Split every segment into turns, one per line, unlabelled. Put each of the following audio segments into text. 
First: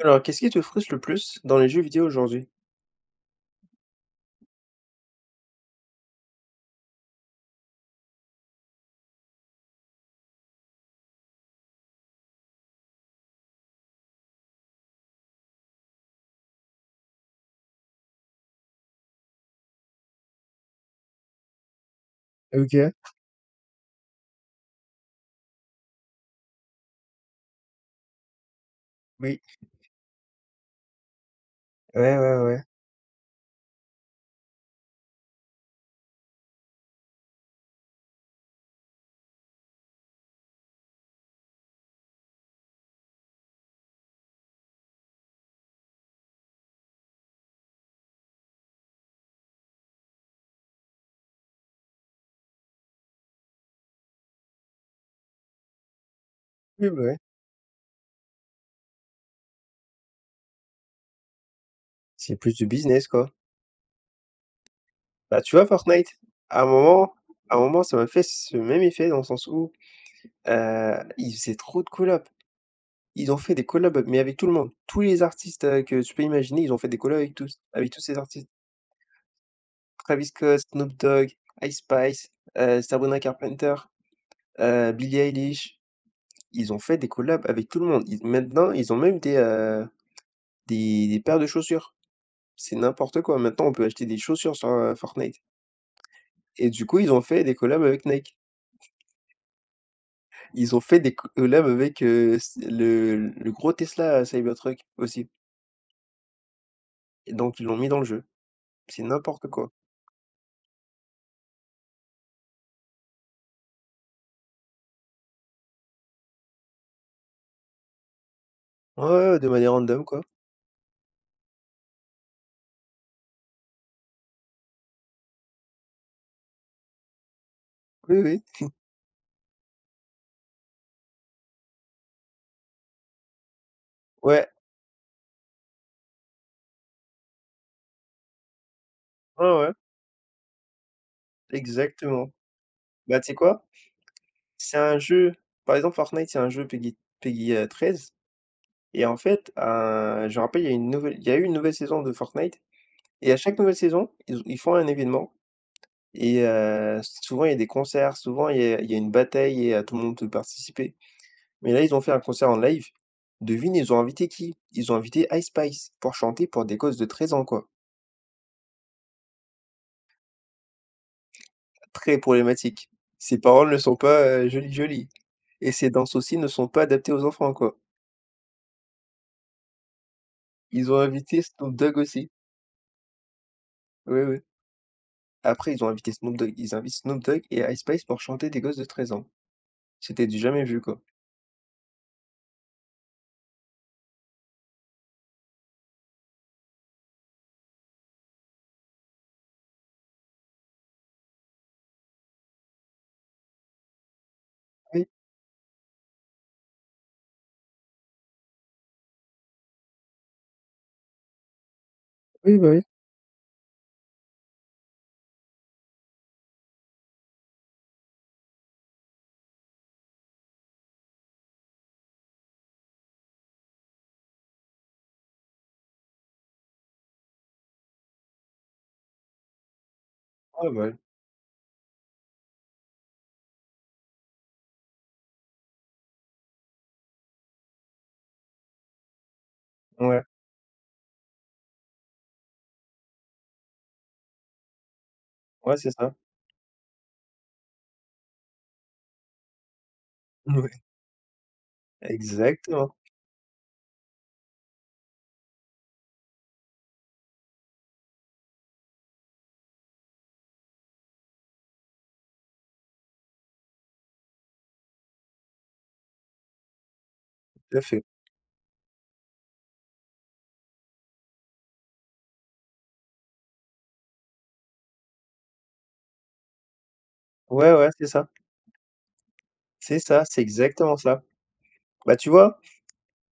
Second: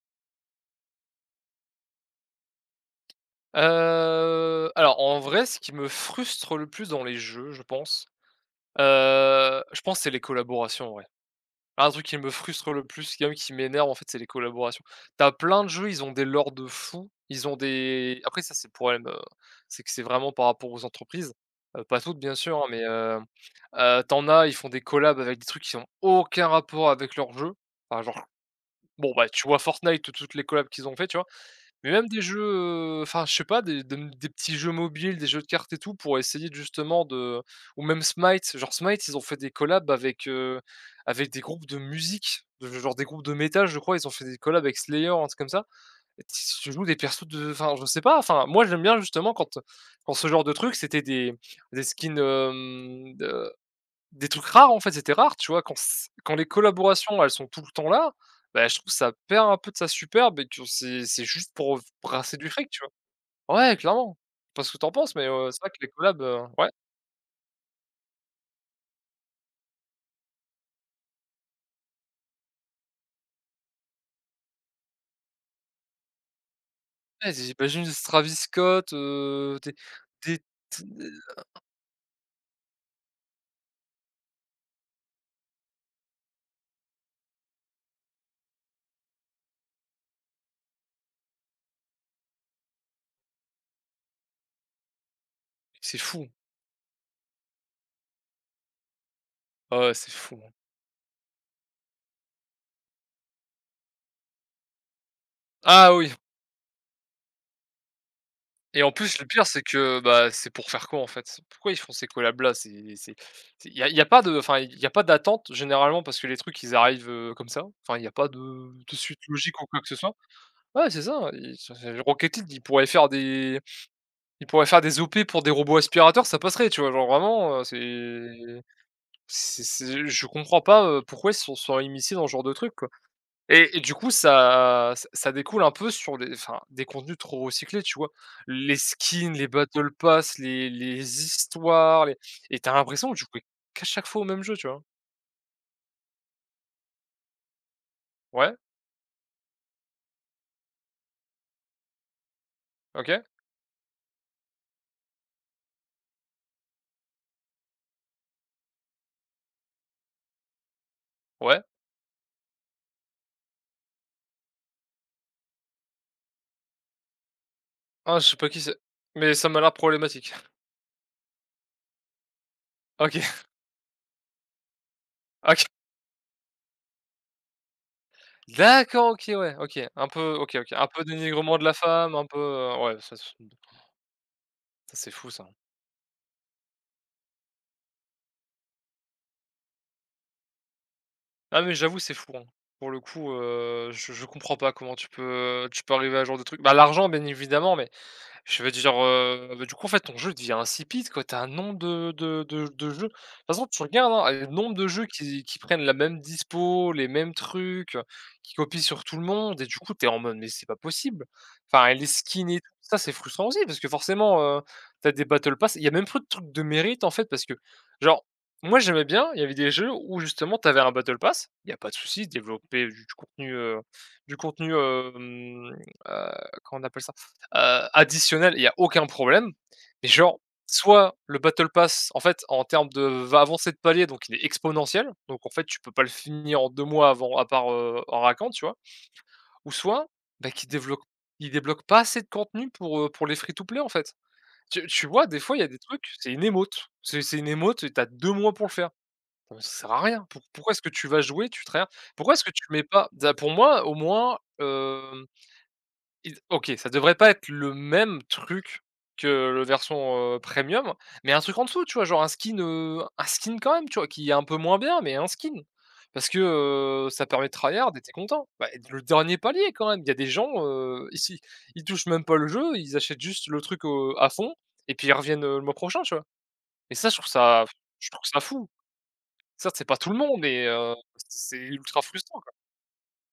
Alors qu'est-ce qui te frustre le plus dans les jeux vidéo aujourd'hui?
Heu, alors en vrai ce qui me frustre le plus dans les jeux je pense, heu, je pense c'est les collaborations en vrai. Un truc qui me frustre le plus, même qui m'énerve, en fait, c'est les collaborations. Tu as plein de jeux, ils ont des lores de fou, ils ont des après ça c'est le problème, heu, c'est que c'est vraiment par rapport aux entreprises, heu, pas toutes bien sûr, hein, mais,
OK.
heu heu, tu en as ils font des collabs avec des trucs qui ont aucun rapport avec leur jeu enfin genre bon, bah,
Oui.
tu vois Fortnite? Toutes les collabs qu'ils ont fait. Tu vois? Mais même
Ouais,
des
ouais,
jeux,
ouais.
heu, enfin je sais pas des de mmh, des petits jeux mobiles, des jeux de cartes et tout, pour essayer justement de ou ou même Smite. Genre Smite, ils ont fait des collabs avec, heu, avec des groupes de musique. Ge genre des groupes de métal, je crois ils ont fait des collabs avec Slayer ou un truc comme ça et t s tu joues des persos de enfin je sais pas enfin, moi j'aime bien justement quand, heu, quand ce genre de truc c'était des des skins, hem, de des trucs rares, en fait, c'était rare, tu vois? Quand s quand les
Oui bah ouais.
collaborations elles sont tout le temps là, bah, je trouve ça perd un peu de sa superbe et tu c'est c'est juste pour f
C'est
brasser du
plus du
fric, tu
business, quoi.
vois? Ouais clairement. Je sais pas ce que tu en penses mais
Bah
heu?
tu
C'est
vois
vrai que les
Fortnite,
collabs, heu
à un
ouais.
moment à un moment ça m'a fait ce même effet dans le sens où, heu, ils faisaient trop de collabs. Ils ont fait des collabs, mais avec tout le monde, tous les artistes, heu, que tu peux imaginer, ils ont fait des collabs,
Ouais
avec tous
j'imagine
avec
du
tous ces
Travis
artistes
Scott, heu, des
Travis
des
Scott,
t
Snoop Dog,
hein.
Ice Spice, heu, Sabrina Carpenter, heu, Billie Eilish, ils ont fait des collabs avec tout le monde, ils ont maintenant ils ont même des, heu, des des paires de chaussures. C'est n'importe quoi, maintenant on peut acheter des chaussures sur, heu, Fortnite
C'est fou!
et du coup ils ont fait des collabs avec Nike.
Ah ouais, c'est fou, hein.
Ils ont fait des collabs avec heu, s le le gros Tesla Cybertruck, aussi.
Ah oui!
Et donc ils l'ont mis dans le jeu.
Et en
C'est
plus, le pire
n'importe
c'est
quoi!
que bah, c'est pour faire quoi, en fait? Pourquoi ils font ces collabs-là? C'est c'est c'est il y a il y a pas de enfin, il y a pas d'attente généralement parce que les trucs ils arrivent, heu, comme ça. Enfin, il y a pas de de
Ouais,
suite
ouais, ouais. De
logique ou
manière
quoi que ce
random
soit.
quoi.
Ouais c'est ça, i enfin, je Rocket league ils pourraient faire des ils pourraient faire des opérations pour des robots aspirateur ça passerait, tu vois? Genre vraiment, heu,
Oui, oui.
c'est c'est c'est je comprends pas, heu, pourquoi ils sont sont immiscés dans ce genre de truc, quoi? Et et du coup
Ouais.
ça ça ça découle un peu sur des, enfin, des contenus trop recyclés. Tu vois? Les skins,
Ouais,
les
ouais.
battle Pass les les histoires les
Exactement!
et tu as l'impression de
Bah tu sais
jouer
quoi?
qu'à chaque fois au même jeu, tu
C'est
vois?
un jeu par exemple Fortnite c'est un jeu PG PG, heu, 13
Ouais?
et en fait, heu, je me rappelle, il y a une nouvelle il y a eu une nouvelle saison de Fortnite
OK!
et à chaque nouvelle saison, ils ils font un événement et heu, souvent il y a des concerts, souvent il y a il y a une bataille et heu, tout le monde peut participer.
Ouais?
Mais là, ils ont fait un concert en live. Devine ils ont invité qui? Ils ont invité Ice Spice pour chanter pour des gosses de 13 ans, quoi.
Ah je sais pas qui c'est! Mais ça m'a l'air problématique.
Très problématique,
OK.
ses paroles ne sont pas jolies jolies
OK.
et ses danses aussi ne sont pas adaptées aux enfants, quoi.
D'accord, OK, ouais, OK, un peu OK, OK un
Ils ont
peu
invité
dénigrement de la
Snoop Dog
femme un
aussi.
peu, heu ouais ça de toute façon
Oui, oui.
Ça, c'est fou ça!
Après ils ont invité Snoop Dog. Ils invitent Snoop Dog et Ice Spice pour chanter des gosses de 13 ans. C'était du jamais vu, quoi.
Non mais j'avoue c'est fou hein. Pour le coup, heu, je je comprends pas comment tu peux tu peux arriver à ce genre de truc? Bah, l'argent bien évidemment mais je vais dire, heu, bah, du coup, en fait, ton jeu, devient insipide, quoi, tu as un nombre de de de j de jeu. De toute façon, tu regardes, hein, le nombre de jeux
Oui.
qui qui prennent la même dispo, les mêmes trucs, qui copient sur tout le monde et du coup, tu es en mode: «Mais c'est pas possible». Enfin et les skins
Oui
et tout
bah, oui.
ça c'est frustrant aussi parce que forcément, heu, tu as des battle Pass il y a même plus de trucs de mérite, en fait parce que genre, moi j'aimais bien, il y avait des jeux, où justement tu avais un battle Pass. Il y a pas de souci, développer du contenu, heu, du contenu, hem, heu, comment on appelle ça? Heu, additionnel, il y a aucun problème et genre
Ah bah, ouais.
soit le battle Pass, en fait, en termes de va avancer de palier donc il est exponentiel donc en fait, tu peux pas le finir en 2 mois avant à part, heu, en raquant tu vois? Ou soit
Ouais.
bah qui développe il débloque pas assez de contenu pour, heu, pour les free to play, en fait, tu tu vois? Des fois, il y a
Ouais,
des
c'est
trucs,
ça.
c'est une emote c'est c'est une emote et tu as 2 mois pour le faire. Non mais ça sert à rien pour pourquoi est-ce
Mouais.
que tu vas jouer, tu try hard pourquoi est-ce que tu mets
Exactement.
pas, d a pour moi, au moins, hem, il OK ça devrait pas être le même truc que le version, heu, premium, mais un truc en dessous tu vois? Genre un skin, heu, un skin quand même, tu vois? Qui est un peu moins bien mais un skin parce que, heu, ça permet de try
Tout à
hard et
fait!
tu es content. Bah, le dernier palier quand même! Il y a des gens, heu, ici ils touchent même pas le jeu, ils achètent juste le truc, heu, à fond et puis ils reviennent, heu, le mois prochain, tu vois? Et ça je trouve ça
Ouais, ouais, c'est
je trouve
ça.
ça fou. Ça, c'est pas
C'est
tout le
ça,
monde
c'est
mais heu,
exactement ça.
c'est ultra
Bah tu
frustrant quoi.
vois,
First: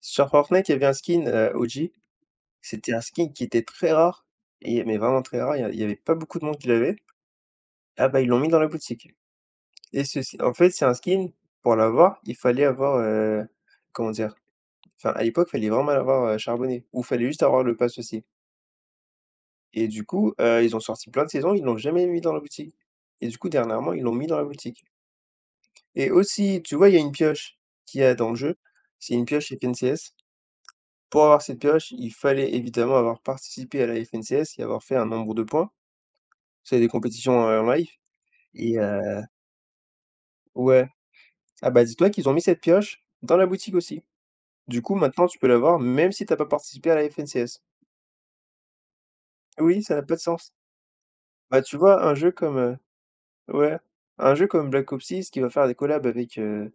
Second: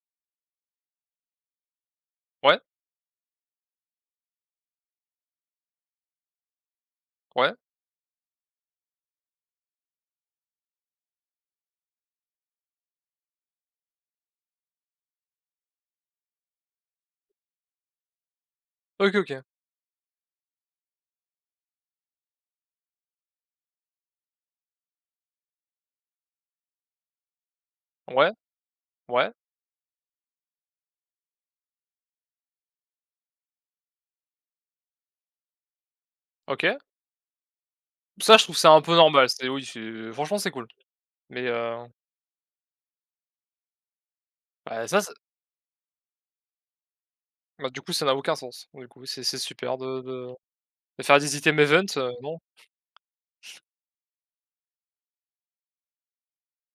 sur Fortnite il y avait un skin, heu, OG,
Ouais?
c'était un skin qui était très rare et mais vraiment très rare il y a il y avait pas beaucoup de monde qui l'avait.
Ouais.
Ah bah, ils l'ont mis dans la boutique et ceci en fait, c'est un skin, pour l'avoir il fallait avoir, heu, comment dire? Enfin à l'époque, il fallait vraiment mal avoir charbonné ou il fallait juste avoir le pass, aussi
OK. OK.
et du coup, heu, ils ont sorti plein de saisons, ils l'ont jamais mis dans la boutique et du coup, dernièrement, ils l'ont mis dans la boutique. Et aussi tu vois, il y a une pioche qu'il y a dans
Ouais.
le jeu, c'est une
Ouais.
pioche FNCS. Pour avoir cette pioche il fallait évidemment avoir participé à la FNCS et avoir fait un nombre de points. C'est
OK!
des compétitions, heu, en live
Ça je trouve ça
et
un peu
heu
normal, c'est oui, c'est heu, franchement c'est cool
Ouais,
mais
ah
heu
bah, dis-toi qu'ils ont mis cette pioche dans la boutique aussi. Du
Bah
coup,
ça c'est
maintenant tu peux l'avoir même si tu as pas participé à la FNCS.
Bah du coup, ça n'a aucun sens, pour le coup. C'est c'est super
Oui ça
de
n'a pas de
de
sens.
de faire des items
Bah tu
event,
vois
heu,
un jeu
bon
comme, heu ouais un jeu comme Black Ops 6 qui va faire des collabs avec, heu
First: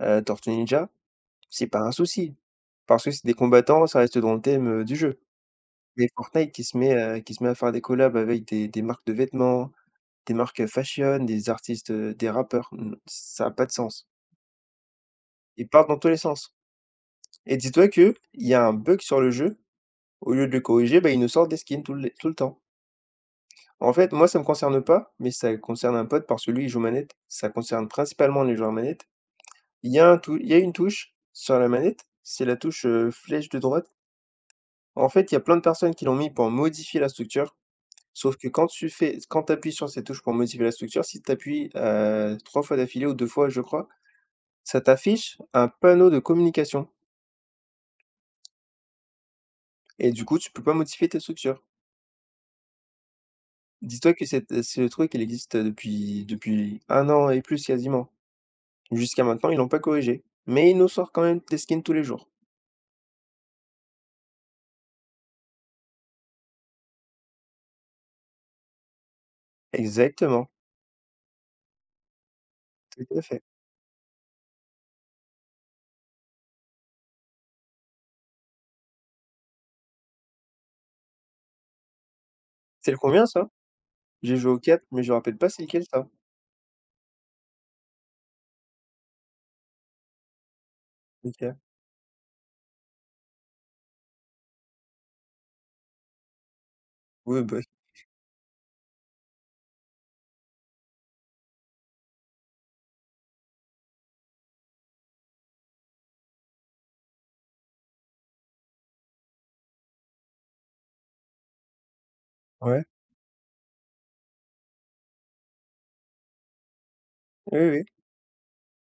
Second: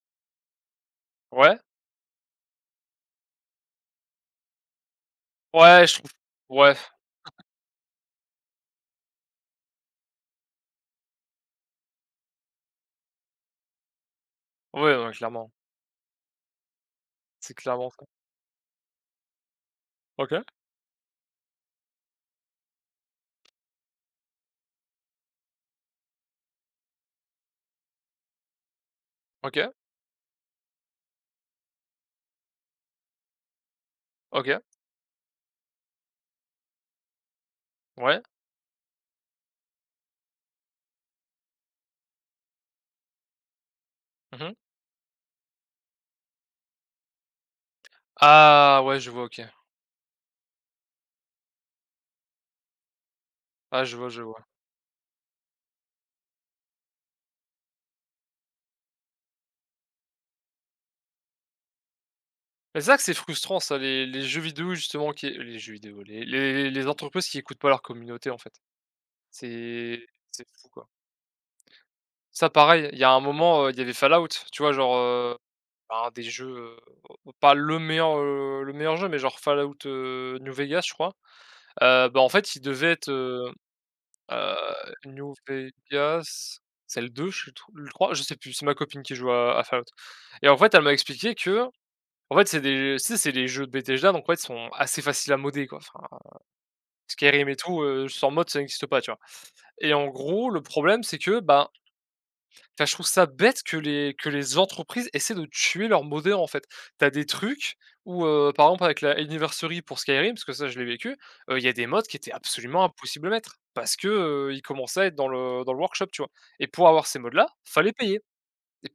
heu, Tortues Ninja,
Ouais?
c'est pas un souci parce que c'est des combattants ça reste dans le thème, heu, du jeu.
Ouais, je
Mais
trouve
Fortnite qui
ouais.
se met, heu, qui se met à faire des collabs avec des des marques de vêtements, des marques fashion, des artistes, heu, des rappeurs, mmh, ça a pas de sens.
Ouais, non, clairement.
Ils partent dans tous les sens
C'est
et dis-toi
clairement ça.
qu'il y a un bug sur le jeu. Au
OK.
lieu de le corriger, bah ils nous sortent des skins tout les tout le temps. En fait moi, ça me concerne pas mais ça concerne un pote parce que lui, il joue manette. Ça concerne principalement les joueurs manette,
OK.
il y a un tout il y a une touche sur la manette, c'est la touche, heu, flèche de droite.
OK.
En fait il y a plein de personnes qui l'ont mis pour modifier la structure.
Ouais.
Sauf que quand tu fais s quand tu appuies sur cette touche pour modifier la structure, si tu appuies, heu, 3 fois d'affilée ou 2 fois je crois,
Mmh mh.
ça t'affiche un panneau de communication.
Ah! Ouais je vois. OK.
Et du coup, tu peux pas modifier ta structure.
Ah je
Dis
vois,
toi
je
que
vois.
cette, heu, ce le truc elle existe depuis depuis 1 an et plus quasiment. Jusqu'à maintenant ils l'ont pas corrigé mais ils nous sort quand même des skins tous les jours.
Mais c'est vrai que c'est frustrant ça les les jeux vidéo justement qui les jeux vidéo, les le-s les entreprises qui écoutent pas leur communauté, en fait. C'est c'est
Exactement.
fou quoi. Ça pareil, il y a
Tout
un
à fait.
moment, heu, il y avait Fallout, tu vois, genre, heu, un des jeux pas le meilleur, heu, le meilleur jeu, mais genre Fallout, heu, New Vegas, je crois, heu, bah, en fait, il devait
C'est le
être,
combien ça?
heu
J'ai joué
heu,
au 4 mais je
New
rappelle pas, c'est lequel ça?
Vegas, c'est le 2 je suis tr ou le 3 je sais plus. C'est ma copine qui joue à à Fallout et en fait, elle m'a expliqué
OK.
qu'en fait, c'est des tu sais c'est les jeux de Bethesda donc, en fait, ils sont assez faciles à modder quoi enfin,
Oui,
Skyrim et
bah oui.
tout, heu, sans mode ça n'existe pas, tu vois? Et en gros, le problème c'est que bah enfin, je trouve ça bête que les que les entreprises essaient de tuer leur moddeur, en fait, tu as des trucs ou heu, par exemple, avec la Anniversary pour Skyrim, parce que ça je l'ai vécu, heu, il y a des mods qui étaient
Ouais.
absolument impossible à mettre parce que heu, ils commençaient à être dans le dans le workshop, tu vois? Et pour avoir ces mods là
Oui, oui.
fallait payer,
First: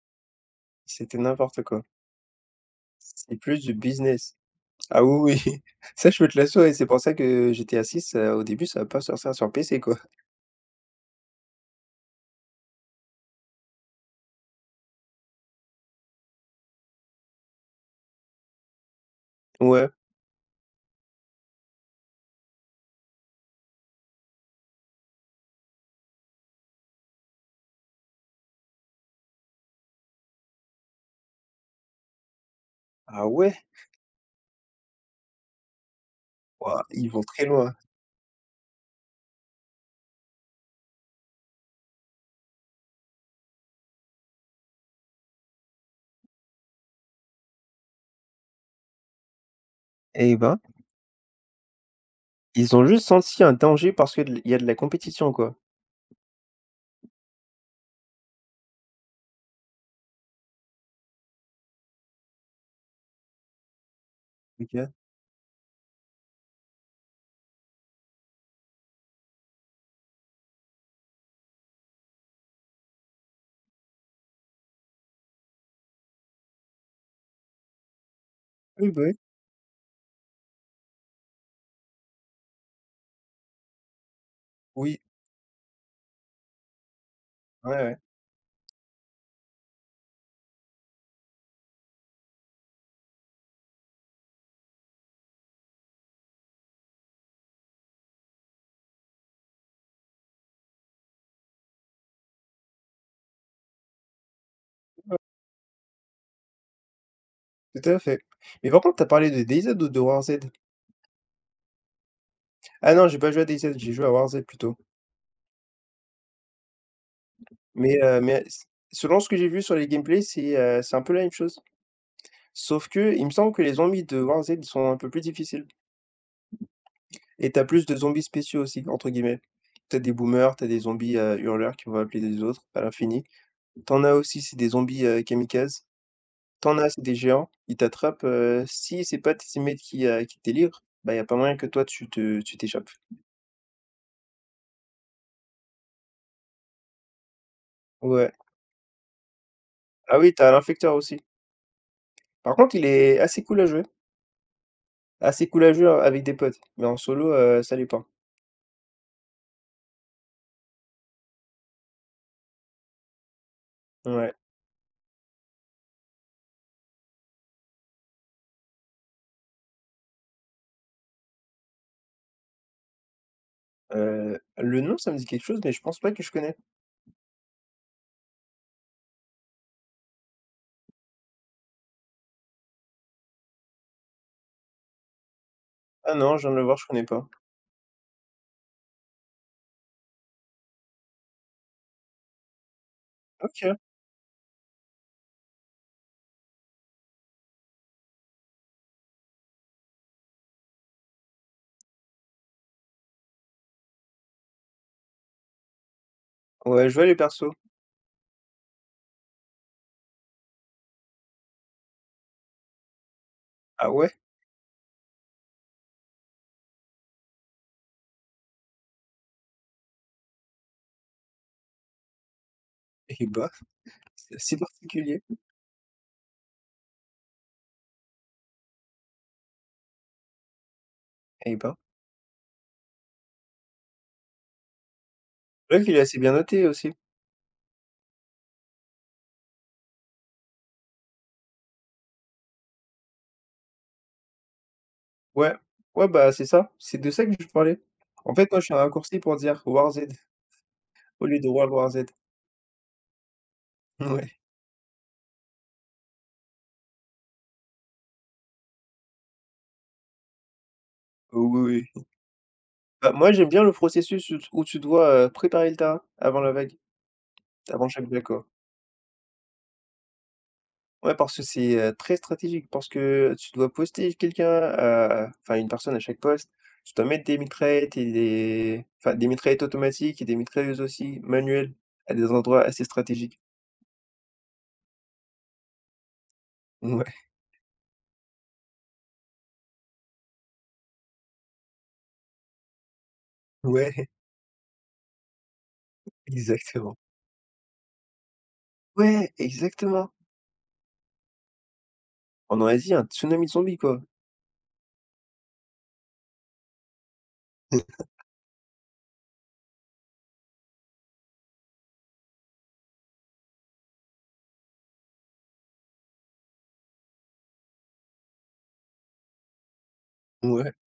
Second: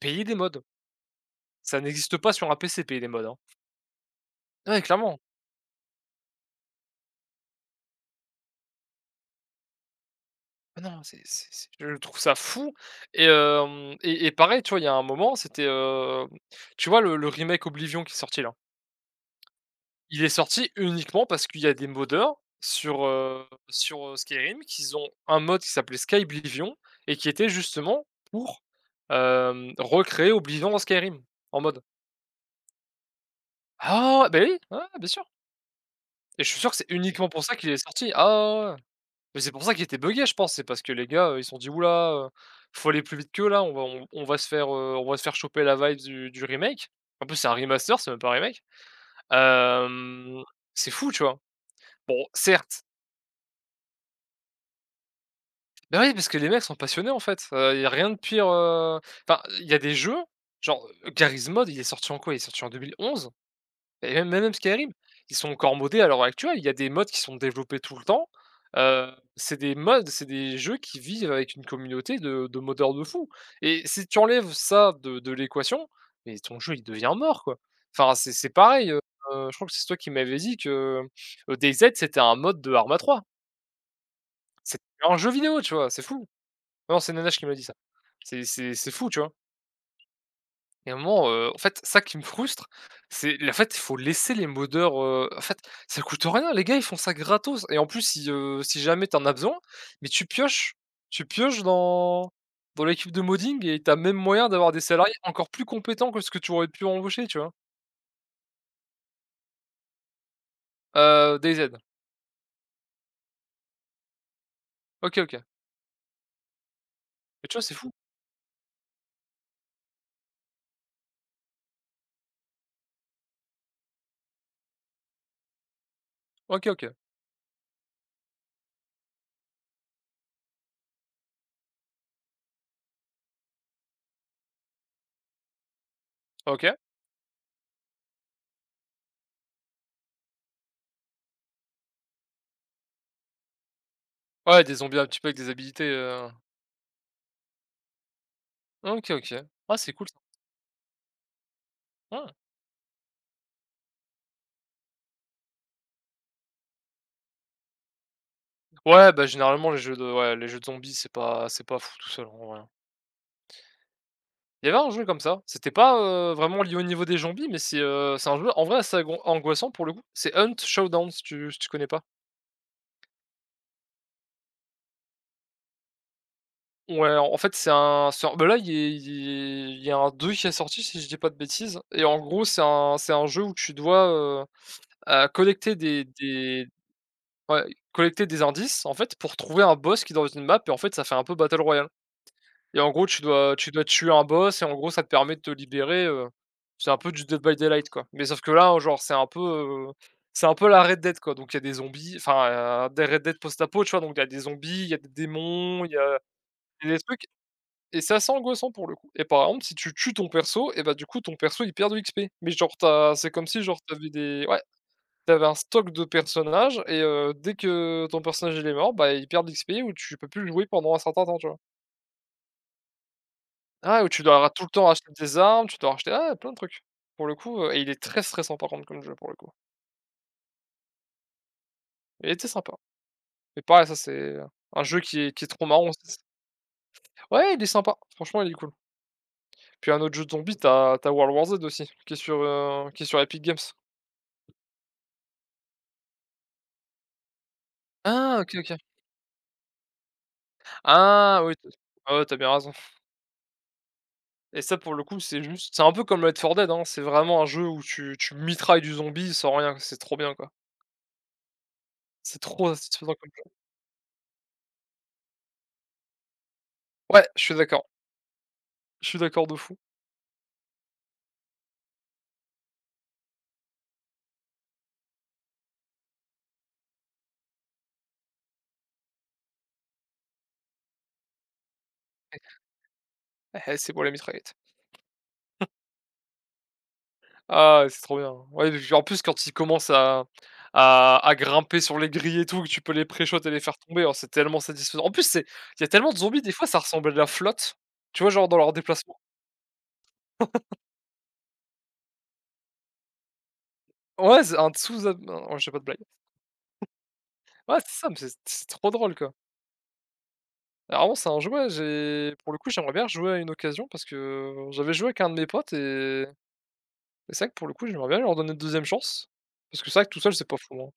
payer des mods.
C'était n'importe
Ça
quoi.
n'existe pas sur un pc payer les mods,
C'est
hein.
plus du business.
Ouais,
Ah
clairement.
oui oui. Ça je veux te l'assurer, c'est pour ça que GTA VI, heu, au début ça va pas sortir ça sur PC, quoi.
Bah non, c'est c'est c'est je trouve ça fou et hem et et pareil, tu vois, il y a un moment c'était, hem, tu vois le le remake Oblivion qui est sorti là?
Ouais.
Il est sorti uniquement parce qu'il y a des moddeur sur, heu sur, heu, Skyrim qu'ils ont un mod qui s'appelait Skyblivion et qui était justement pour, hem, recréer Oblivion en Skyrim en mod.
Ah ouais?
Ah! Beh oui, ouais, ouais, bien sûr! Et je suis sûr que
Wouah,
c'est
ils vont
uniquement pour
très
ça qu'il
loin!
est sorti. Ah ouais, ouais, ouais, ouais. Mais c'est pour ça qu'il était buggé je pense. C'est parce que les gars, heu, ils se sont dit: «Ouh là, il faut aller plus vite qu'eux là, on va on on va se faire, heu, on va se faire choper la vibes du du remake». En plus, c'est un remaster, c'est même pas remake,
Eh
hem,
ben!
c'est fou, tu vois? Bon,
Ils
certes
ont juste senti un danger parce que d l il y a de la compétition, quoi.
Ben oui parce que les mecs sont passionnés, en fait, heu, il y a rien de pire, heu, enfin il y a des jeux, genre Gary's mode, il est sorti en quoi, Il est sorti en 2011? Et même même
OK.
Skyrim, ils sont encore modés à l'heure actuelle, il y a des mods qui sont développés tout le temps, heu, c'est des mods, c'est des jeux qui vivent avec une communauté de de moddeur de fou et si tu enlèves ça de de l'équation mais ton jeu, il devient mort, quoi. Enfin c'est c'est pareil,
Oui,
heu,
bah oui.
je crois que c'est toi qui m'avait dit que, heu, Day Z c'était un mode de ARMA 3. C'ét
Oui.
un jeu vidéo, tu vois? C'est fou, non c'est Nanashe qui m'a dit ça.
Ouais, ouais.
C'est c'est c'est fou, tu vois? Et un moment, heu, en fait, c'est ça qui me frustre, c'est le fait, il faut laisser les moddeur heu en fait, ça coûte rien les gars, ils font ça gratos et en plus, si, heu, si jamais tu en as besoin mais tu pioches. Tu pioches dans dans l'équipe de modding et tu as même moyen d'avoir des salariés encore plus compétents que ce que tu aurais pu embaucher, tu vois?
Tout à fait. Mais par contre tu as parlé de Day Z ou de War Z?
Heu, Day Z.
Ah non j'ai pas joué a Day Z, j'ai joué à War Z plutôt.
OK. OK. Mais tu vois? C'est fou!
Mais, heu, mais s selon ce que j'ai vu sur les gameplay, c'est, heu, c'est un peu la même chose. Sauf qu'il me semble que les zombies de War Z sont un peu plus difficiles
OK. OK.
et tu as plus de «zombies spéciaux» aussi entre guillemets. Tu as des boomers tu as des zombies, heu, hurleurs qui vont appeler des autres à l'infini. Tu en as aussi c'est des zombies, heu, kamikazes. Tu
OK.
en as, c'est des géants, ils t'attrapent, heu, si c'est pas tes teammates qui, heu, qui te délivrent, bah, il y a pas moyen que toi tu te tu t'échappes.
Ouais, des zombies un petit peu avec des habilités, heu
Ouais.
Ah OK. OK. Ah c'est cool s
Ah oui tu as un infector aussi.
Ah!
Par contre il est assez cool à jouer. Assez cool à jouer, heu, avec des potes mais en solo, heu, ça l'est pas.
Ouais bah généralement les jeux de ouais les jeux de zombies c'est pas c'est pas fou tout seul, en vrai.
Ouais.
Il y avait un jeu comme ça. C'était pas, heu, vraiment lié au niveau des zombies mais c'est, heu, c'est un jeu en vrai, c'est gon angoissant pour le coup, c'est Hunt: Showdown si tu si tu connais pas?
Heu, le nom, ça me dit quelque chose, mais je pense pas que je connais.
Ouais, en fait, c'est un sort bah, là il il il y a un 2 qui est sorti si je dis pas de bêtises et en gros c'est un c'est un jeu où tu dois, heu heu, collecter des
Ah non je viens de le
des
voir je connais pas.
ouais collecter des indices, en fait, pour trouver un boss qui est dans une map en fait ça fait un peu Battle Royale et en gros tu dois tu
OK.
dois tuer un boss et en gros ça te permet de te libérer. Heu, c'est un peu du Dead by Daylight, quoi mais sauf que là genre c'est un peu, heu, c'est un peu à la Red Dead quoi donc il y a des zombies. Enfin des Red Dead post-apo, tu vois? Donc il y a des zombies, il y a des démons, il y a
Ouais,
il y
je
a des
vois les
trucs
persos.
et c'est assez angoissant pour le coup et par exemple si tu tues ton perso et bah, du coup ton perso il perd de l'XP mais genre tu as c'est comme si genre
Ah
tu avais
ouais!
des ouais tu avais un stock de personnages et heu, dès que ton personnage il est mort, bah, il perd de l'XP ou tu peux plus le jouer pendant un certain temps. Tu vois?
Et bah,
Ah ouais, tu
c'est
dois ra
assez
tout le temps racheter
particulier.
des armes. Tu dois racheter ah ouais, plein de trucs pour le coup, heu, et il est très stressant par contre comme jeu pour le coup.
Eh ben.
Il était sympa, mais pareil ça c'est un jeu qui est qui est trop
Je vois
marrant
qu'il est assez bien noté aussi.
ouais il est sympa franchement il est cool. Puis un autre jeu de zombie tu as tu as World War Z aussi qui est sur, heu, qui est sur Épic Games.
Ouais, ouais, bah, c'est ça c'est de ça que je parlais, en
Ah
fait
OK,
moi je fais
OK.
un raccourci pour dire war z au lieu
Ah
de
oui-
World War Z.
ouais, ouais tu as bien raison.
Ouais.
Et ça pour le coup c'est juste c'est un peu comme Left 4 Dead, hein. C'est vraiment un jeu où tu tu mitrailles du zombie sans rien, c'est trop bien quoi.
Heu, oui, oui.
C'est trop
Bah,
satisfaisant comme
moi j'aime
jeu.
bien le processus où t où tu dois, heu, préparer le terrain avant la vague.
Ouais, je suis d'accord.
Avant chaque vague quoi.
Je suis d'accord de fou.
Ouais, parce que c'est, heu, très stratégique parce que tu dois poster quelqu'un à enfin, une personne à chaque poste, tu dois mettre des mitraillettes et des enfin des mitraillettes automatiques et des mitrailleuses aussi manuelles à des endroits assez
[unintelligible]
stratégiques.
.Beh, c'est pour les mitraillettes.
Mouais.
Ah, c'est trop bien, ouais, j'ai en plus quand il commence à à à grimper sur les grilles et tout tu peux les pré-shots et les faire tomber,
Ouais.
c'est tellement satisfaisant. En plus, c'est tellement de zombies des fois ça
Exactement.
ressemble à de la flotte, tu vois genre dans leur déplacement.
Ouais! Exactement! On dirait un tsunami zombie, quoi.
Ouais, c'est un tsuza non je fais pas de blague. Ouais, c'est ça, mais c'est c'est trop drôle, quoi. Alors bon, c'est un jouet, j'ai pour le coup j'aimerais bien rejouer à une occasion parce que j'avais joué avec un de mes potes et et c'est vrai que pour le coup j'aimerais bien lui redonner une 2e chance parce que c'est vrai que tout seul, c'est pas
Ouais.
fou, hein.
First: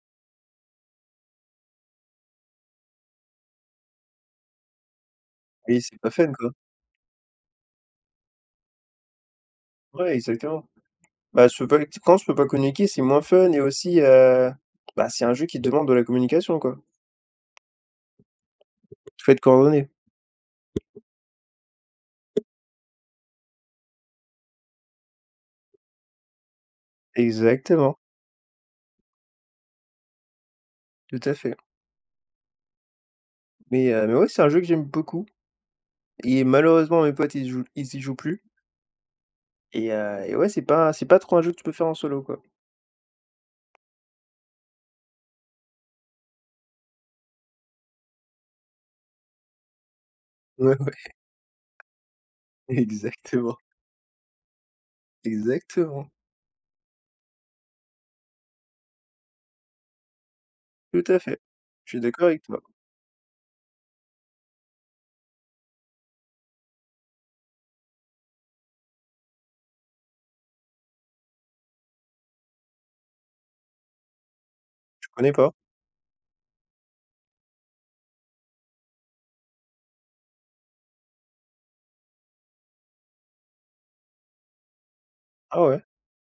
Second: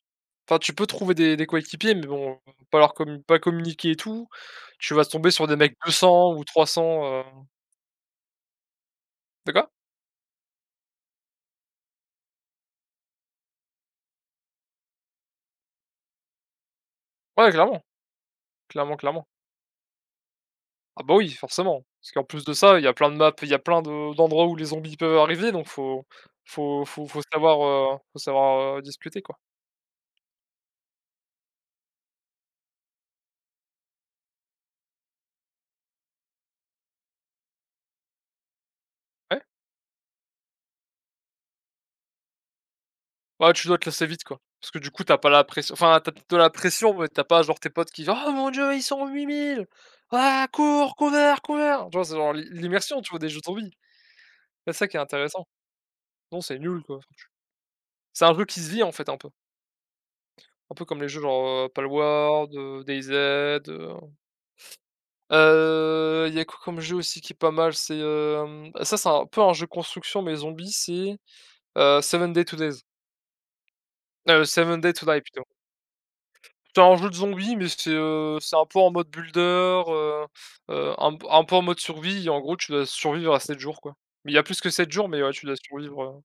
Enfin, tu peux trouver des des coéquipiers, mais bon pas leur com pas communiquer et tout, tu vas tomber sur des mecs
Oui,
que deux
c'est pas fun
cents ou
quoi.
300, heu De quoi?
Ouais, exactement. Bah ce, [unintelligible] tu penses que tu peux pas communiquer, c'est moins fun et aussi, heu, bah, c'est un jeu qui demande de la communication, quoi.
Ouais, clairement. Clairement,
Il
clairement.
faut être coordonné.
Ah bah oui, forcément parce qu'en en plus de ça, il y a plein de maps il y a plein de d'endroits où les zombies peuvent arriver donc faut faut faut savoir,
Exactement.
heu, faut savoir, heu, discuter quoi.
Tout à fait. Mais heu, mais ouais, c'est un jeu que j'aime beaucoup et malheureusement, mes potes, ils jouent ils y jouent plus
Ouais.
et heu, et ouais c'est pas c'est pas trop un jeu que tu peux faire en solo, quoi.
Ouais, tu dois te lasser vite, quoi parce que, du coup, tu as pas la pression enfin, tu as peut-être de la pression, mais tu as pas genre tes potes qui: «Ah mon Dieu, ils sont 8 000, ah!
Ouais, ouais.
Cours, cover, cover» tu vois? C'est genre l'im l'immersion tu vois? Des jeux de
Exactement.
zombie. C'est ça qui est intéressant.
Exactement.
Non, c'est nul quoi, chu c'est un truc qui se vit, en fait, un peu. Un peu comme
Tout
les jeux,
à fait,
genre, heu,
je suis d'accord avec
Palworld,
toi.
heu, DayZ, heu heu, il y a quoi comme jeu aussi qui est pas mal, c'est, hem ça, c'est un peu un jeu construction mais zombie, c'est, heu, 7 Days to Die heu, 7 Days to
Je
Die,
connais
plutôt.
pas.
C'est un jeu de zombies, mais c'est, heu, c'est un peu en mode builder, heu heu, un p un peu en mode survie et en gros, tu dois survivre à 7 jours, quoi mais il y a plus que 7 jours, mais ouais, tu dois
Ah ouais.
survivre, heu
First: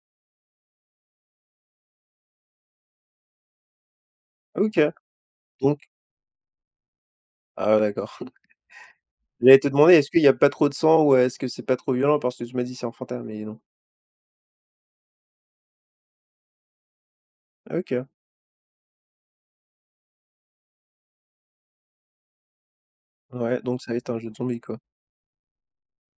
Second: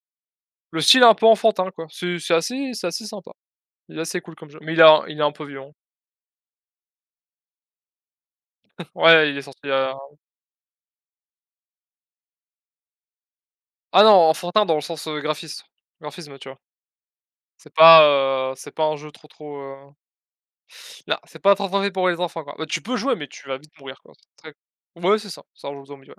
le style est un peu enfantin quoi, c'est c'est assez c'est assez sympa. Il est assez cool comme jeu, mais il
OK,
est il est un peu violent.
donc Ah d'accord.
Ouais, il est
J'allais
sorti, il
te
y
demander,
a
est ce qu'il y a pas trop de sang, ou est-ce que c'est pas trop violent, parce que tu m'as dit: «C'est enfantin» mais non.
Ah non, enfantin dans le sens, heu, graphis graphisme, tu vois? C'est pas,
OK.
heu, c 'est pas un jeu trop trop, heu non, c'est trop trop fait pour les enfants, quoi. Ouais, tu peux jouer, mais tu vas
Ouais,
vite
donc ça va
mourir
être
quoi.
un jeu de
Très
zombie, quoi.
ouais, c'est ça, c'est un jeu de zombie, ouais.